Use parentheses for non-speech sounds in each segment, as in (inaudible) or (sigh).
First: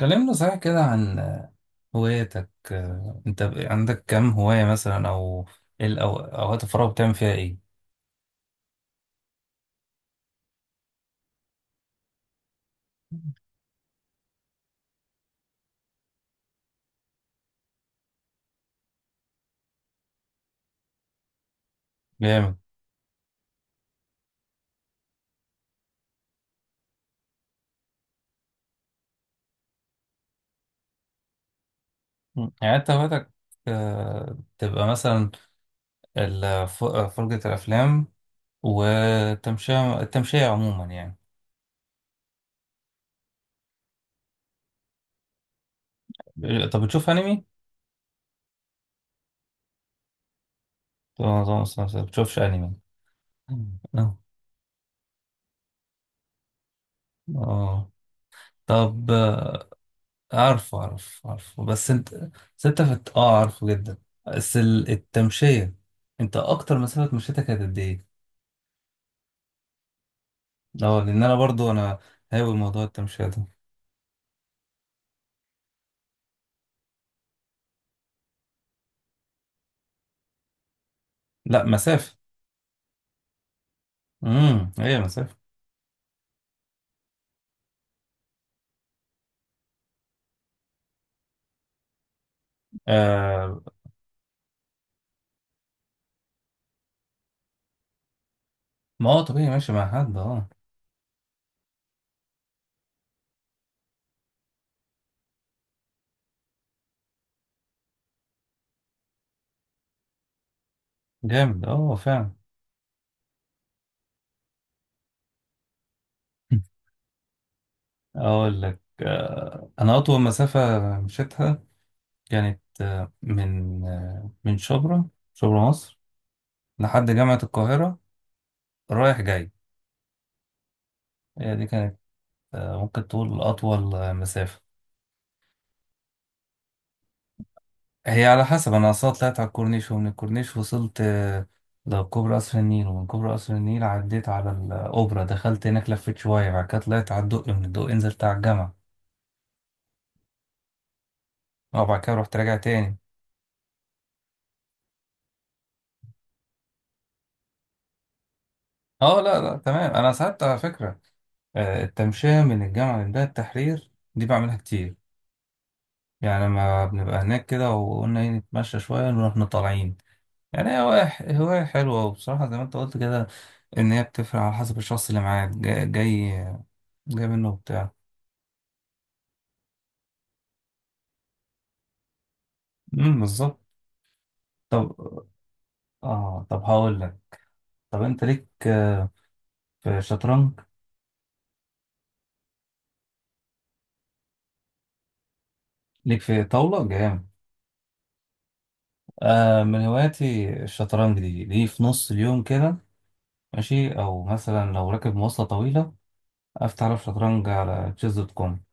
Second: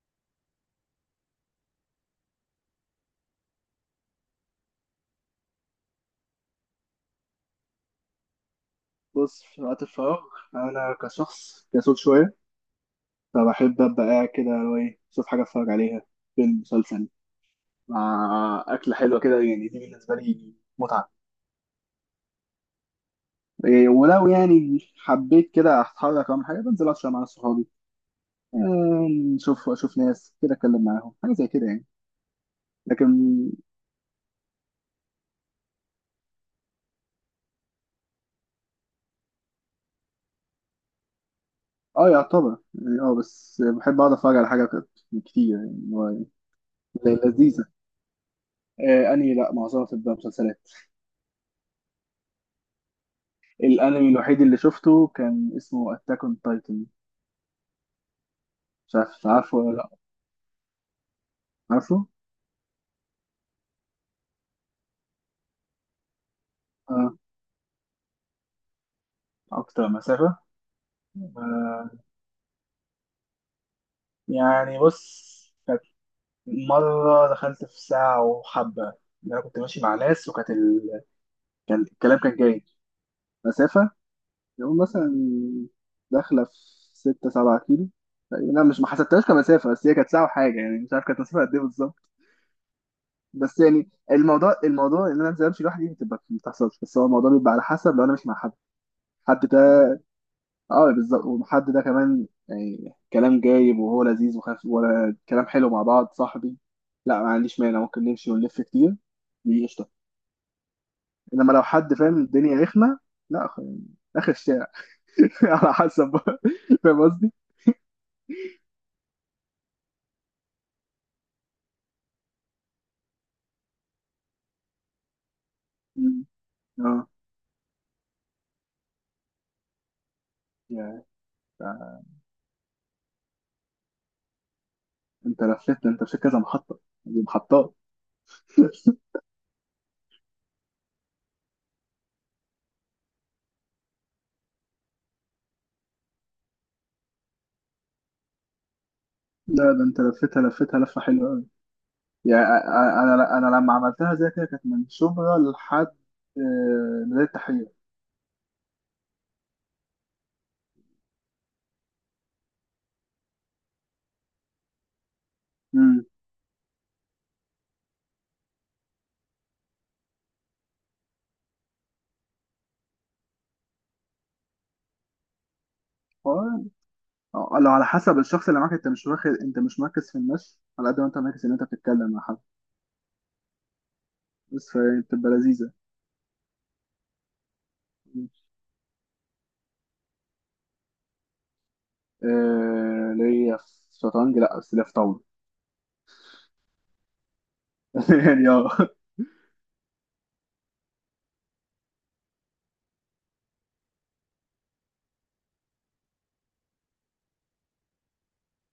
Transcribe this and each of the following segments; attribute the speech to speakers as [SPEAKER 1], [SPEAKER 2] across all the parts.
[SPEAKER 1] كلمنا صحيح كده عن هواياتك. انت عندك كم هواية مثلا، او ايه اوقات الفراغ بتعمل فيها ايه؟
[SPEAKER 2] بص، في وقت الفراغ، أنا كشخص كسول شوية، فبحب أبقى قاعد كده، اللي هو إيه، أشوف حاجة أتفرج عليها: فيلم، مسلسل، مع أكلة حلوة كده، يعني دي بالنسبة لي متعة.
[SPEAKER 1] جامد.
[SPEAKER 2] إيه، ولو يعني حبيت كده أتحرك أو حاجة، بنزل أتفرج مع صحابي. أشوف ناس كده، أتكلم معاهم حاجة زي كده يعني.
[SPEAKER 1] يعني انت
[SPEAKER 2] لكن
[SPEAKER 1] هواياتك، تبقى مثلا فرجة الافلام، والتمشية عموما يعني.
[SPEAKER 2] يعتبر، يعني بس بحب أقعد أتفرج على حاجة كده كتير، يعني اللي هو.
[SPEAKER 1] طب بتشوف
[SPEAKER 2] إيه،
[SPEAKER 1] انمي؟
[SPEAKER 2] لذيذة. آه، أنهي؟ لأ، معظمها بتبقى مسلسلات.
[SPEAKER 1] طب ما بتشوفش انمي. مم.
[SPEAKER 2] الانمي
[SPEAKER 1] اه.
[SPEAKER 2] الوحيد اللي شفته كان اسمه اتاك اون تايتن.
[SPEAKER 1] آه.
[SPEAKER 2] مش
[SPEAKER 1] طب
[SPEAKER 2] عارف، عارفه ولا لا؟
[SPEAKER 1] عارفه عارفه عارفه، بس
[SPEAKER 2] عارفه.
[SPEAKER 1] انت، بس انت فت... اه عارفه جدا. بس التمشية، انت اكتر
[SPEAKER 2] اه،
[SPEAKER 1] مسافة مشيتها كانت قد ايه؟
[SPEAKER 2] اكتر مسافة؟
[SPEAKER 1] اه، لان انا برضو
[SPEAKER 2] آه.
[SPEAKER 1] هاوي موضوع التمشية ده.
[SPEAKER 2] يعني بص، كانت مرة دخلت في ساعة وحبة، إن أنا كنت ماشي مع ناس، وكانت ال...
[SPEAKER 1] لا، مسافة.
[SPEAKER 2] الكلام كان جاي مسافة،
[SPEAKER 1] امم،
[SPEAKER 2] يقول
[SPEAKER 1] هي
[SPEAKER 2] مثلا
[SPEAKER 1] مسافة.
[SPEAKER 2] داخلة في ستة سبعة كيلو تقريباً. لا، مش ما حسبتهاش كمسافة، بس هي كانت ساعة وحاجة، يعني مش عارف كانت مسافة قد إيه بالظبط. بس
[SPEAKER 1] آه،
[SPEAKER 2] يعني الموضوع إن أنا أنزل أمشي لوحدي دي بتبقى ما بتحصلش، بس هو الموضوع بيبقى على حسب، لو أنا مش مع حد.
[SPEAKER 1] ما هو
[SPEAKER 2] حد.
[SPEAKER 1] طبيعي ماشي مع حد. اه
[SPEAKER 2] اه، بالظبط. والحد ده كمان، يعني كلام جايب وهو لذيذ وخف، ولا كلام حلو، مع بعض صاحبي، لا ما عنديش مانع، ممكن نمشي ونلف كتير، دي قشطة. انما لو
[SPEAKER 1] جامد، اه
[SPEAKER 2] حد فاهم،
[SPEAKER 1] فعلا.
[SPEAKER 2] الدنيا رخمة. لا، يعني اخر الشارع. (laughs) على حسب بقى. فاهم قصدي؟
[SPEAKER 1] (laughs) اقول لك آه، انا اطول مسافة مشيتها كانت من شبرا، شبرا مصر،
[SPEAKER 2] مم. اه.
[SPEAKER 1] لحد جامعة القاهرة، رايح جاي.
[SPEAKER 2] يا
[SPEAKER 1] هي دي كانت، ممكن تقول أطول مسافة.
[SPEAKER 2] انت لفيت ده، انت في كذا محطة، دي محطات.
[SPEAKER 1] هي على حسب، أنا أصلا
[SPEAKER 2] (laughs)
[SPEAKER 1] طلعت على الكورنيش، ومن الكورنيش وصلت لكوبري قصر النيل، ومن كوبري قصر النيل عديت على الأوبرا، دخلت هناك لفيت شوية، بعد كده طلعت على الدقي، من الدقي نزلت على الجامعة،
[SPEAKER 2] لا، ده انت لفيتها لفة حلوة قوي.
[SPEAKER 1] وبعد كده رحت
[SPEAKER 2] يعني
[SPEAKER 1] راجع
[SPEAKER 2] أ- أ-
[SPEAKER 1] تاني.
[SPEAKER 2] انا لما عملتها زي كده، كانت من شبرا لحد ميدان التحرير.
[SPEAKER 1] اه لا لا، تمام. أنا ساعات على فكرة التمشية من الجامعة لمدينة التحرير دي بعملها كتير.
[SPEAKER 2] امم
[SPEAKER 1] يعني لما بنبقى هناك كده وقلنا ايه، نتمشى شوية نروح طالعين. يعني هي هواية، هواية حلوة. وبصراحة زي ما انت قلت كده، ان هي بتفرق على حسب الشخص اللي معاك، جاي منه
[SPEAKER 2] آه، لو على
[SPEAKER 1] وبتاع.
[SPEAKER 2] حسب الشخص اللي معاك، انت مش واخد، انت مش مركز في الناس، على قد ما انت مركز ان انت بتتكلم مع حد.
[SPEAKER 1] امم، بالظبط.
[SPEAKER 2] بس
[SPEAKER 1] طب،
[SPEAKER 2] فهي بتبقى لذيذه.
[SPEAKER 1] اه طب هقول لك، طب انت ليك في شطرنج؟
[SPEAKER 2] آه، ليا في شطرنج؟ لا، بس ليا في طاوله.
[SPEAKER 1] ليك في طاولة جامد.
[SPEAKER 2] (laughs) يعني اه.
[SPEAKER 1] آه، من هواياتي الشطرنج. دي في نص اليوم كده ماشي، او مثلا لو راكب مواصلة طويلة افتح على شطرنج، على تشيز دوت كوم.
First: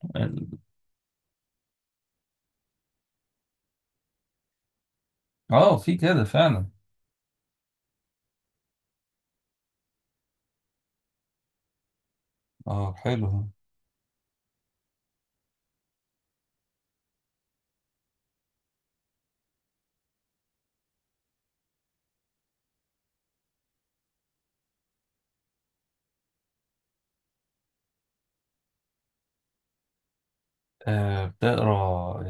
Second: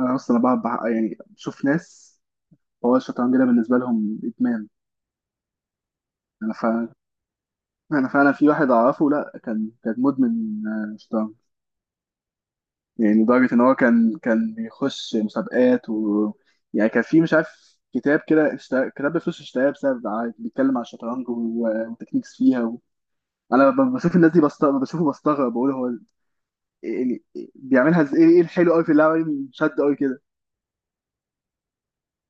[SPEAKER 2] انا اصلا يعني بشوف ناس، هو الشطرنج ده بالنسبه لهم ادمان.
[SPEAKER 1] اه، في كده
[SPEAKER 2] انا
[SPEAKER 1] فعلا.
[SPEAKER 2] فعلا انا فعلا في واحد اعرفه، لا كان مدمن شطرنج.
[SPEAKER 1] اه
[SPEAKER 2] يعني
[SPEAKER 1] حلو.
[SPEAKER 2] لدرجة إن هو كان بيخش مسابقات، و، يعني كان في، مش عارف، كتاب كده، اشترى كتاب بفلوس، اشتراه بسبب عادي، بيتكلم عن الشطرنج، وتكنيكس فيها و... بشوف الناس دي بستغرب، بشوفه بستغرب، بقول هو يعني بيعملها إزاي؟ إيه الحلو أوي في اللعبة دي؟ شد أوي كده.
[SPEAKER 1] آه بتقرا.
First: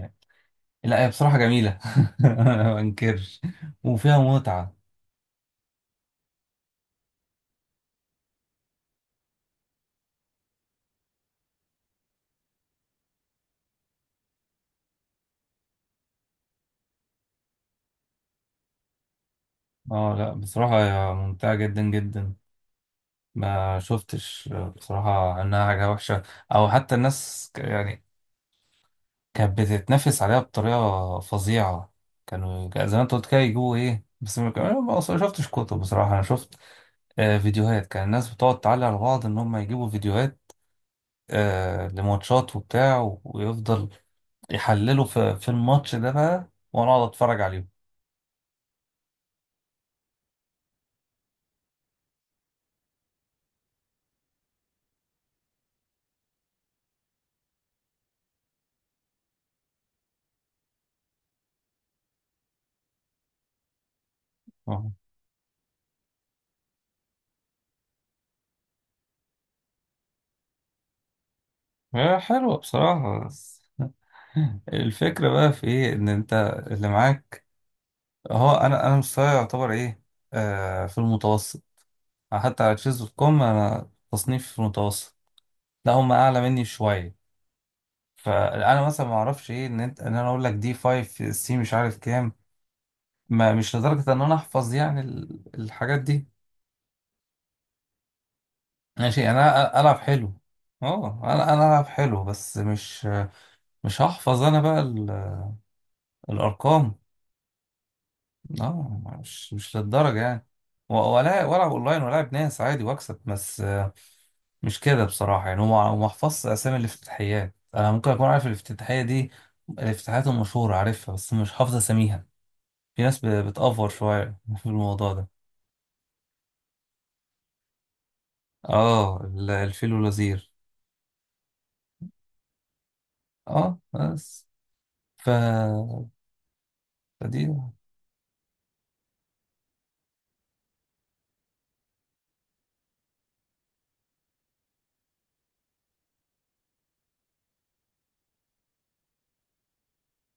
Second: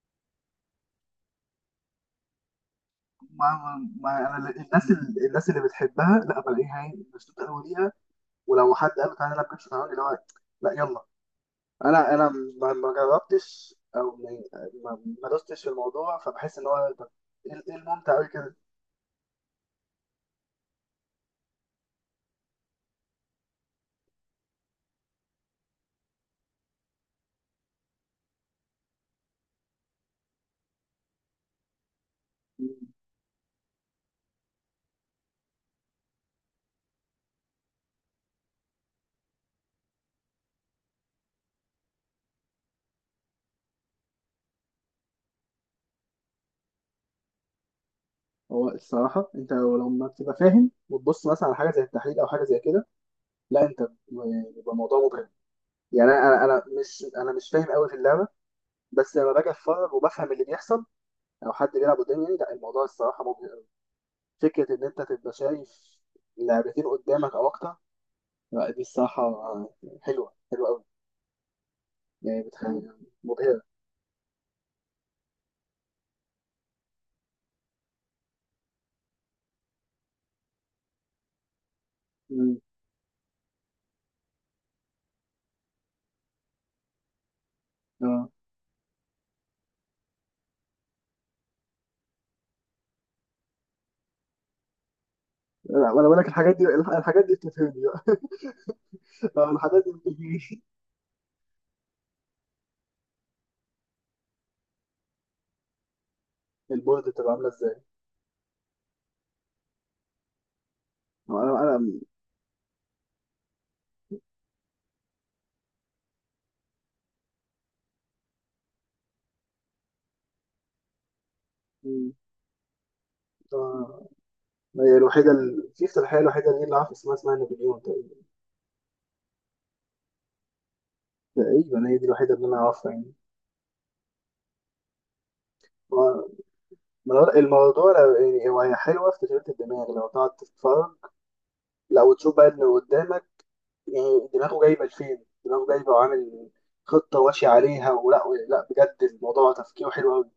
[SPEAKER 1] لا، هي بصراحة جميلة. (laughs) أنا ما أنكرش
[SPEAKER 2] ما
[SPEAKER 1] وفيها
[SPEAKER 2] ما أنا
[SPEAKER 1] متعة.
[SPEAKER 2] الناس اللي بتحبها، لا بلاقيها هي مشدودة أوي ليها، ولو حد قال له تعالى نلعب كده شطرنج، اللي هو لا يلا، انا ما ما جربتش او ما دوستش في الموضوع، فبحس ان هو، طب، إيه الممتع قوي كده؟
[SPEAKER 1] اه لا بصراحة، هي ممتعة جدا جدا. ما شفتش بصراحة إنها حاجة وحشة، أو حتى الناس يعني كانت بتتنافس عليها بطريقة فظيعة. كانوا
[SPEAKER 2] مم.
[SPEAKER 1] زي ما أنت قلت كده، يجيبوا إيه، بس ما كان- أنا ما أصلاً شفتش كتب بصراحة. أنا شفت فيديوهات. كان الناس بتقعد تعلق على بعض إن هم يجيبوا فيديوهات لماتشات وبتاع ويفضل يحللوا في الماتش ده بقى، وأنا أقعد أتفرج عليهم.
[SPEAKER 2] هو الصراحة، أنت لو لما بتبقى فاهم وتبص مثلا على حاجة زي التحليل، أو حاجة زي كده، لا، بيبقى الموضوع مبهر. يعني أنا مش فاهم قوي في اللعبة، بس لما باجي أتفرج وبفهم اللي بيحصل، أو حد بيلعب قدامي، يعني لا، الموضوع الصراحة مبهر قوي. فكرة إن
[SPEAKER 1] آه.
[SPEAKER 2] أنت تبقى شايف لعبتين قدامك أو أكتر، لا دي الصراحة حلوة قوي.
[SPEAKER 1] هي
[SPEAKER 2] يعني
[SPEAKER 1] حلوة
[SPEAKER 2] بتخلي
[SPEAKER 1] بصراحة،
[SPEAKER 2] مبهرة.
[SPEAKER 1] بس الفكرة بقى في ايه، ان انت اللي معاك. اهو انا مستواي يعتبر ايه، في المتوسط.
[SPEAKER 2] مم.
[SPEAKER 1] حتى على تشيز دوت كوم انا تصنيف في المتوسط. لا، هم اعلى مني شوية.
[SPEAKER 2] آه.
[SPEAKER 1] فانا مثلا ما اعرفش ايه، ان انت ان انا اقول لك دي 5 سي مش عارف كام. ما مش لدرجة ان انا احفظ يعني
[SPEAKER 2] لا،
[SPEAKER 1] الحاجات
[SPEAKER 2] وانا بقول
[SPEAKER 1] دي.
[SPEAKER 2] لك، الحاجات دي بتفهمني بقى.
[SPEAKER 1] ماشي،
[SPEAKER 2] (laughs)
[SPEAKER 1] يعني
[SPEAKER 2] آه،
[SPEAKER 1] انا
[SPEAKER 2] الحاجات دي
[SPEAKER 1] العب حلو.
[SPEAKER 2] بتفهمني.
[SPEAKER 1] اه انا العب حلو، بس مش هحفظ انا بقى الارقام.
[SPEAKER 2] البورد بتبقى عامله ازاي؟
[SPEAKER 1] اه مش مش للدرجة يعني،
[SPEAKER 2] آه،
[SPEAKER 1] ولا والعب
[SPEAKER 2] انا.
[SPEAKER 1] اونلاين والعب ناس عادي واكسب، بس مش كده بصراحة. يعني هو ما حفظش اسامي الافتتاحيات. انا ممكن اكون عارف الافتتاحية دي، الافتتاحيات المشهورة عارفها، بس مش حافظ
[SPEAKER 2] مم.
[SPEAKER 1] اساميها. في ناس بتأفور
[SPEAKER 2] آه،
[SPEAKER 1] شوية (laughs) في
[SPEAKER 2] هي
[SPEAKER 1] الموضوع ده.
[SPEAKER 2] الوحيده، في افتتاحيه الوحيده اللي انا عارف اسمها، اسمها نابليون تقريبا.
[SPEAKER 1] اه، الفيل والوزير.
[SPEAKER 2] تقريبا هي دي الوحيده اللي انا عارفها يعني.
[SPEAKER 1] اه بس. ف
[SPEAKER 2] آه، الموضوع
[SPEAKER 1] فدي
[SPEAKER 2] الموضوع يعني هو، هي حلوه في تشغيل الدماغ، لو تقعد تتفرج، لو تشوف بقى اللي قدامك، يعني دماغه جايبه لفين، دماغه جايبه وعامل خطه واشي عليها ولا، لا بجد الموضوع تفكيره حلو قوي.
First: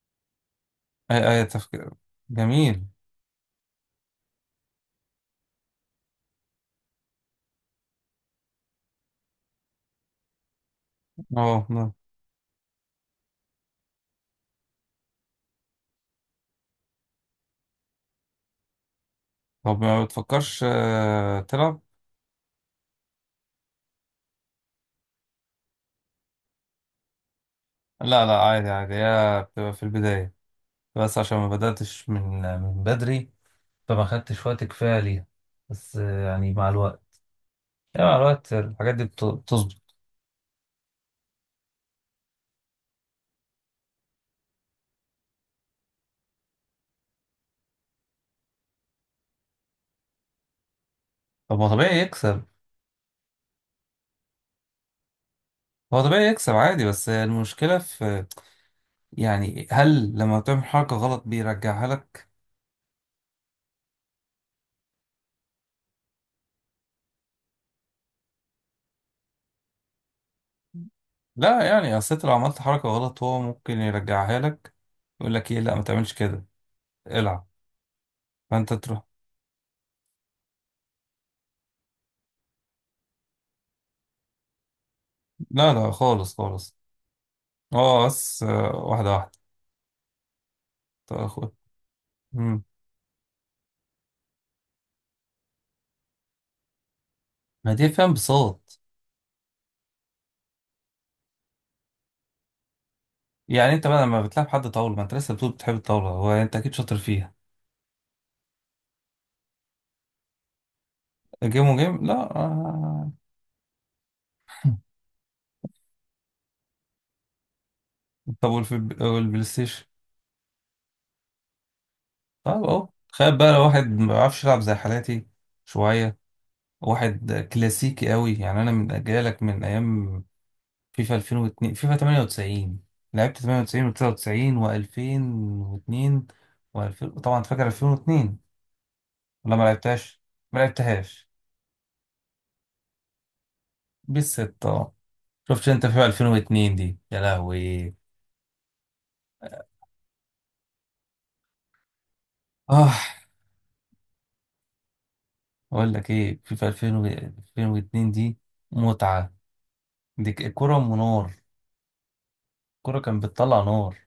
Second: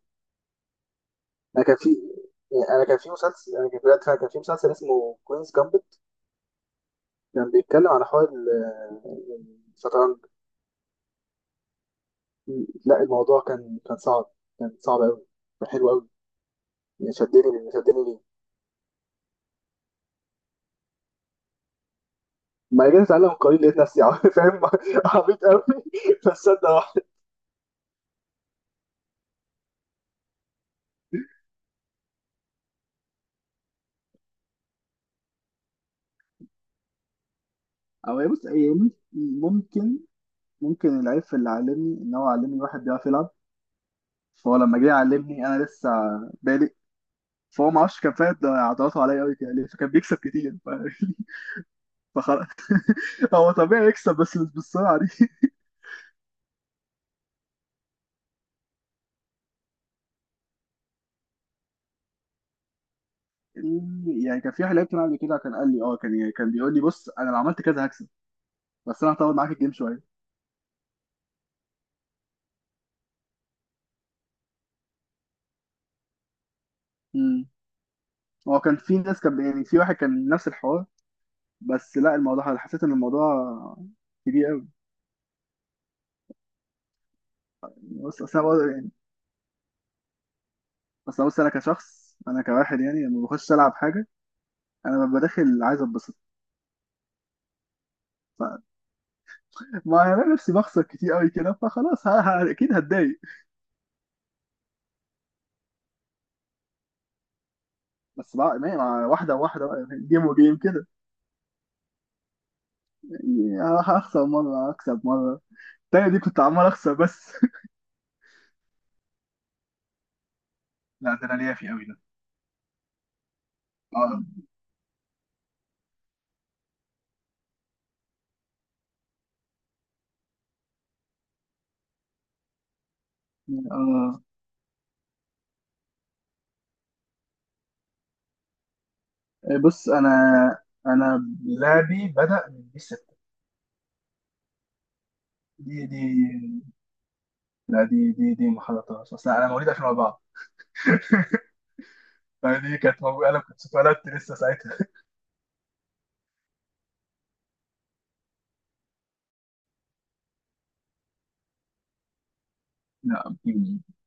[SPEAKER 1] اي اي
[SPEAKER 2] انا كان في
[SPEAKER 1] تفكير جميل.
[SPEAKER 2] انا كان في مسلسل، انا كان بجد فعلا كان في مسلسل اسمه كوينز جامبت، كان بيتكلم عن حوار الشطرنج.
[SPEAKER 1] اه نعم.
[SPEAKER 2] لا، الموضوع كان صعب، كان صعب قوي، كان حلو قوي، يعني شدني ليه.
[SPEAKER 1] طب ما بتفكرش تلعب.
[SPEAKER 2] ما جيت اتعلم قليل، لقيت نفسي (laughs) فاهم. عبيط قوي (laughs) بس صدق واحد.
[SPEAKER 1] لا لا عادي عادي، هي بتبقى في البداية، بس عشان ما بدأتش من بدري، فما خدتش وقت كفاية ليها. بس يعني مع الوقت، يعني مع
[SPEAKER 2] او هي بص
[SPEAKER 1] الوقت
[SPEAKER 2] هي
[SPEAKER 1] الحاجات دي بتظبط.
[SPEAKER 2] ممكن ممكن العيب في اللي علمني، ان هو علمني واحد بيعرف يلعب، فهو لما جه يعلمني انا لسه بادئ، فهو ما اعرفش كان فاهم ده عضلاته عليا قوي كده ليه، فكان بيكسب كتير ف...
[SPEAKER 1] طب هو طبيعي
[SPEAKER 2] (laughs)
[SPEAKER 1] يكسب.
[SPEAKER 2] فخلاص، هو طبيعي يكسب، بس مش بالسرعه دي (laughs)
[SPEAKER 1] هو طبيعي يكسب عادي، بس المشكلة في، يعني هل لما تعمل حركة غلط بيرجعها لك؟
[SPEAKER 2] يعني كان في واحد لعبت معاه قبل كده، كان قال لي اه، كان يعني كان بيقول لي بص، انا لو عملت كذا هكسب، بس انا هطول معاك الجيم شويه.
[SPEAKER 1] لا يعني، أصل أنت لو عملت حركة غلط هو ممكن يرجعها لك، يقول لك إيه لا ما تعملش كده،
[SPEAKER 2] امم.
[SPEAKER 1] العب.
[SPEAKER 2] هو
[SPEAKER 1] فأنت
[SPEAKER 2] كان في
[SPEAKER 1] تروح.
[SPEAKER 2] ناس، كان يعني، في واحد كان نفس الحوار، بس لا، الموضوع حسيت ان الموضوع كبير قوي.
[SPEAKER 1] لا لا خالص خالص. هو
[SPEAKER 2] بص اصل
[SPEAKER 1] بس
[SPEAKER 2] انا برضه يعني.
[SPEAKER 1] واحدة واحدة. طب
[SPEAKER 2] بس
[SPEAKER 1] يا
[SPEAKER 2] بص، انا
[SPEAKER 1] أخويا.
[SPEAKER 2] كشخص، انا
[SPEAKER 1] مم.
[SPEAKER 2] كواحد، يعني لما بخش العب حاجه، انا ببقى داخل عايز اتبسط.
[SPEAKER 1] ما دي فيها
[SPEAKER 2] ف-
[SPEAKER 1] انبساط.
[SPEAKER 2] ما انا نفسي بخسر كتير قوي كده، فخلاص اكيد هتضايق.
[SPEAKER 1] يعني انت بقى لما بتلعب حد طاولة، ما انت لسه بتقول بتحب الطاولة، هو يعني انت اكيد شاطر فيها.
[SPEAKER 2] بس بقى مع واحده واحده بقى، جيم وجيم كده.
[SPEAKER 1] جيم وجيم لا آه.
[SPEAKER 2] يعني هخسر مرة
[SPEAKER 1] (laughs)
[SPEAKER 2] أكسب مرة. التانية دي كنت عمال أخسر بس (laughs)
[SPEAKER 1] طب والبلاي ستيشن.
[SPEAKER 2] لا، ده انا ليا في قوي ده.
[SPEAKER 1] طب اهو تخيل بقى لو واحد ما بيعرفش
[SPEAKER 2] اه.
[SPEAKER 1] يلعب زي حالاتي شوية، واحد كلاسيكي قوي. يعني انا من جايلك من ايام فيفا 2002، فيفا 98. لعبت 98
[SPEAKER 2] آه.
[SPEAKER 1] و99 و2002 و2000 طبعا. فاكر 2002 ولا ما
[SPEAKER 2] بص، أنا
[SPEAKER 1] لعبتهاش؟ ما
[SPEAKER 2] أنا
[SPEAKER 1] لعبتهاش
[SPEAKER 2] لعبي بدأ من بي 6.
[SPEAKER 1] بالستة؟ شفت
[SPEAKER 2] دي
[SPEAKER 1] انت
[SPEAKER 2] دي
[SPEAKER 1] فيفا 2002 دي يا
[SPEAKER 2] لا،
[SPEAKER 1] لهوي؟
[SPEAKER 2] دي دي دي ما حضرتهاش، اصل انا مواليد 2004، فدي
[SPEAKER 1] اه
[SPEAKER 2] كانت موجوده، انا كنت اتولدت لسه ساعتها (laughs)
[SPEAKER 1] اقول لك ايه، فيفا 2000 2002 دي متعة. دي الكرة ام نار، الكرة كانت
[SPEAKER 2] لا
[SPEAKER 1] بتطلع
[SPEAKER 2] بتيجي.
[SPEAKER 1] نار.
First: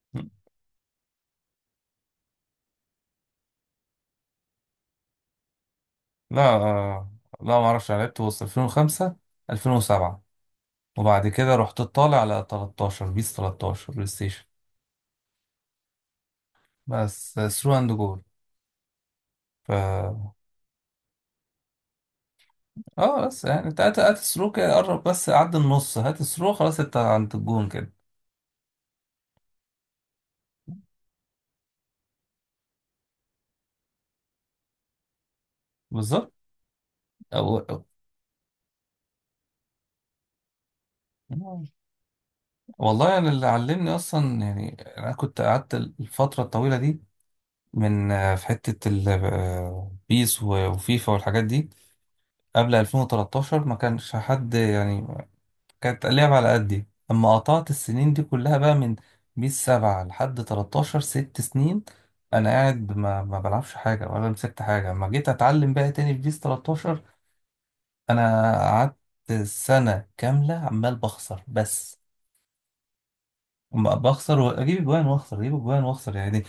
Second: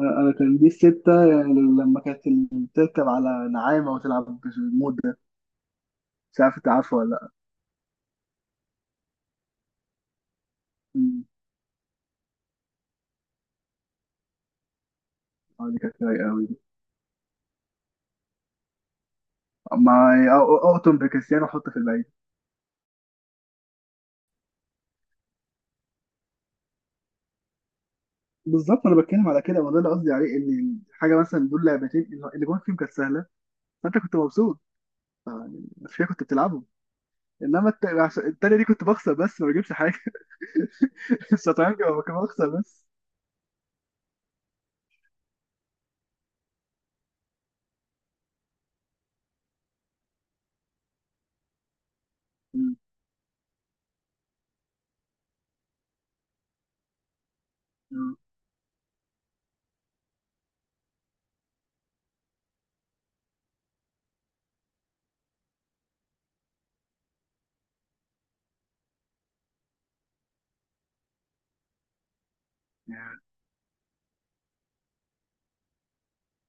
[SPEAKER 2] أنا أنا كان دي الستة يعني، لما كانت بتركب على نعامة وتلعب بالمود ده، مش عارف
[SPEAKER 1] لا
[SPEAKER 2] أنت عارفه ولا لأ.
[SPEAKER 1] لا ما اعرفش، أنا لعبت وسط 2005، 2007،
[SPEAKER 2] أمم.
[SPEAKER 1] وبعد كده رحت طالع على 13، بيس 13 بلاي ستيشن
[SPEAKER 2] آه، دي كانت رايقة أوي.
[SPEAKER 1] بس، ثرو اند جول.
[SPEAKER 2] ما
[SPEAKER 1] ف
[SPEAKER 2] أقطم بكريستيانو وحط في الباقي.
[SPEAKER 1] اه بس يعني، انت هات هات الثرو كده، قرب بس عدى النص، هات الثرو خلاص انت عند الجون كده.
[SPEAKER 2] بالظبط، انا بتكلم على كده، وده اللي قصدي عليه، ان حاجه مثلا، دول لعبتين اللي جوه فيهم كانت سهله، فانت كنت مبسوط عشان كنت
[SPEAKER 1] بالظبط.
[SPEAKER 2] بتلعبهم.
[SPEAKER 1] أو...
[SPEAKER 2] انما
[SPEAKER 1] أو-
[SPEAKER 2] التانيه دي كنت بخسر بس ما بجيبش حاجه (laughs) الشطرنج هو كان بخسر بس.
[SPEAKER 1] والله انا يعني اللي علمني اصلا، يعني انا كنت قعدت الفترة الطويلة دي من في حتة بيس وفيفا والحاجات دي. قبل
[SPEAKER 2] مم.
[SPEAKER 1] 2013 ما كانش حد، يعني كانت اللعبة على قدي. أما قطعت السنين
[SPEAKER 2] مم.
[SPEAKER 1] دي كلها بقى من بيس سبعة لحد 13، 6 سنين أنا قاعد ما بلعبش حاجة ولا مسكت حاجة. أما جيت أتعلم بقى تاني في بيس 13، أنا قعدت سنة كاملة عمال بخسر بس.
[SPEAKER 2] يعني
[SPEAKER 1] أما بخسر وأجيب أجوان وأخسر أجيب أجوان وأخسر، يعني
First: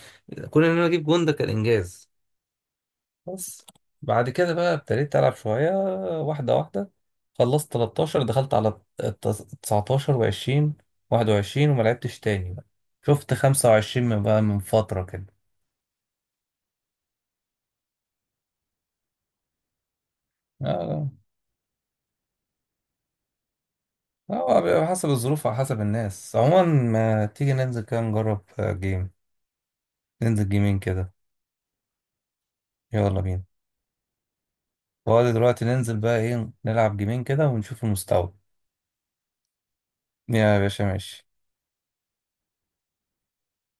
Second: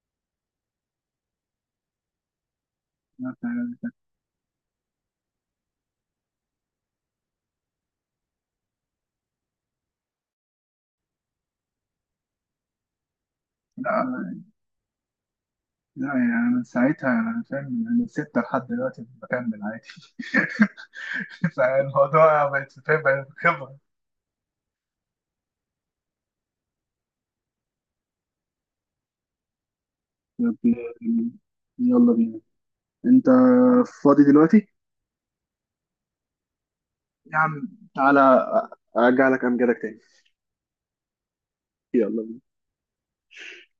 [SPEAKER 1] كون إن أنا أجيب جون ده كان إنجاز.
[SPEAKER 2] لا
[SPEAKER 1] بس
[SPEAKER 2] فعلاً.
[SPEAKER 1] بعد كده بقى ابتديت ألعب شوية، واحدة واحدة. خلصت 13 دخلت على 19 و20 21، وما لعبتش تاني بقى. شفت 25 من
[SPEAKER 2] لا
[SPEAKER 1] بقى من فترة كده.
[SPEAKER 2] لا، يعني أنا من ساعتها انا فاهم، من ستة لحد دلوقتي بكمل عادي
[SPEAKER 1] اه.
[SPEAKER 2] (laughs) فالموضوع بقت فاهم، بقت خبرة.
[SPEAKER 1] لا، هو بيبقى حسب الظروف وعلى حسب الناس عموما. ما تيجي ننزل كده نجرب جيم، ننزل
[SPEAKER 2] طب،
[SPEAKER 1] جيمين كده.
[SPEAKER 2] يلا بينا.
[SPEAKER 1] يلا
[SPEAKER 2] انت
[SPEAKER 1] بينا.
[SPEAKER 2] فاضي دلوقتي؟
[SPEAKER 1] فاضي دلوقتي؟ ننزل بقى ايه نلعب جيمين
[SPEAKER 2] يا
[SPEAKER 1] كده
[SPEAKER 2] عم،
[SPEAKER 1] ونشوف
[SPEAKER 2] تعالى،
[SPEAKER 1] المستوى.
[SPEAKER 2] ارجع لك امجدك تاني.
[SPEAKER 1] يا باشا ماشي.
[SPEAKER 2] يلا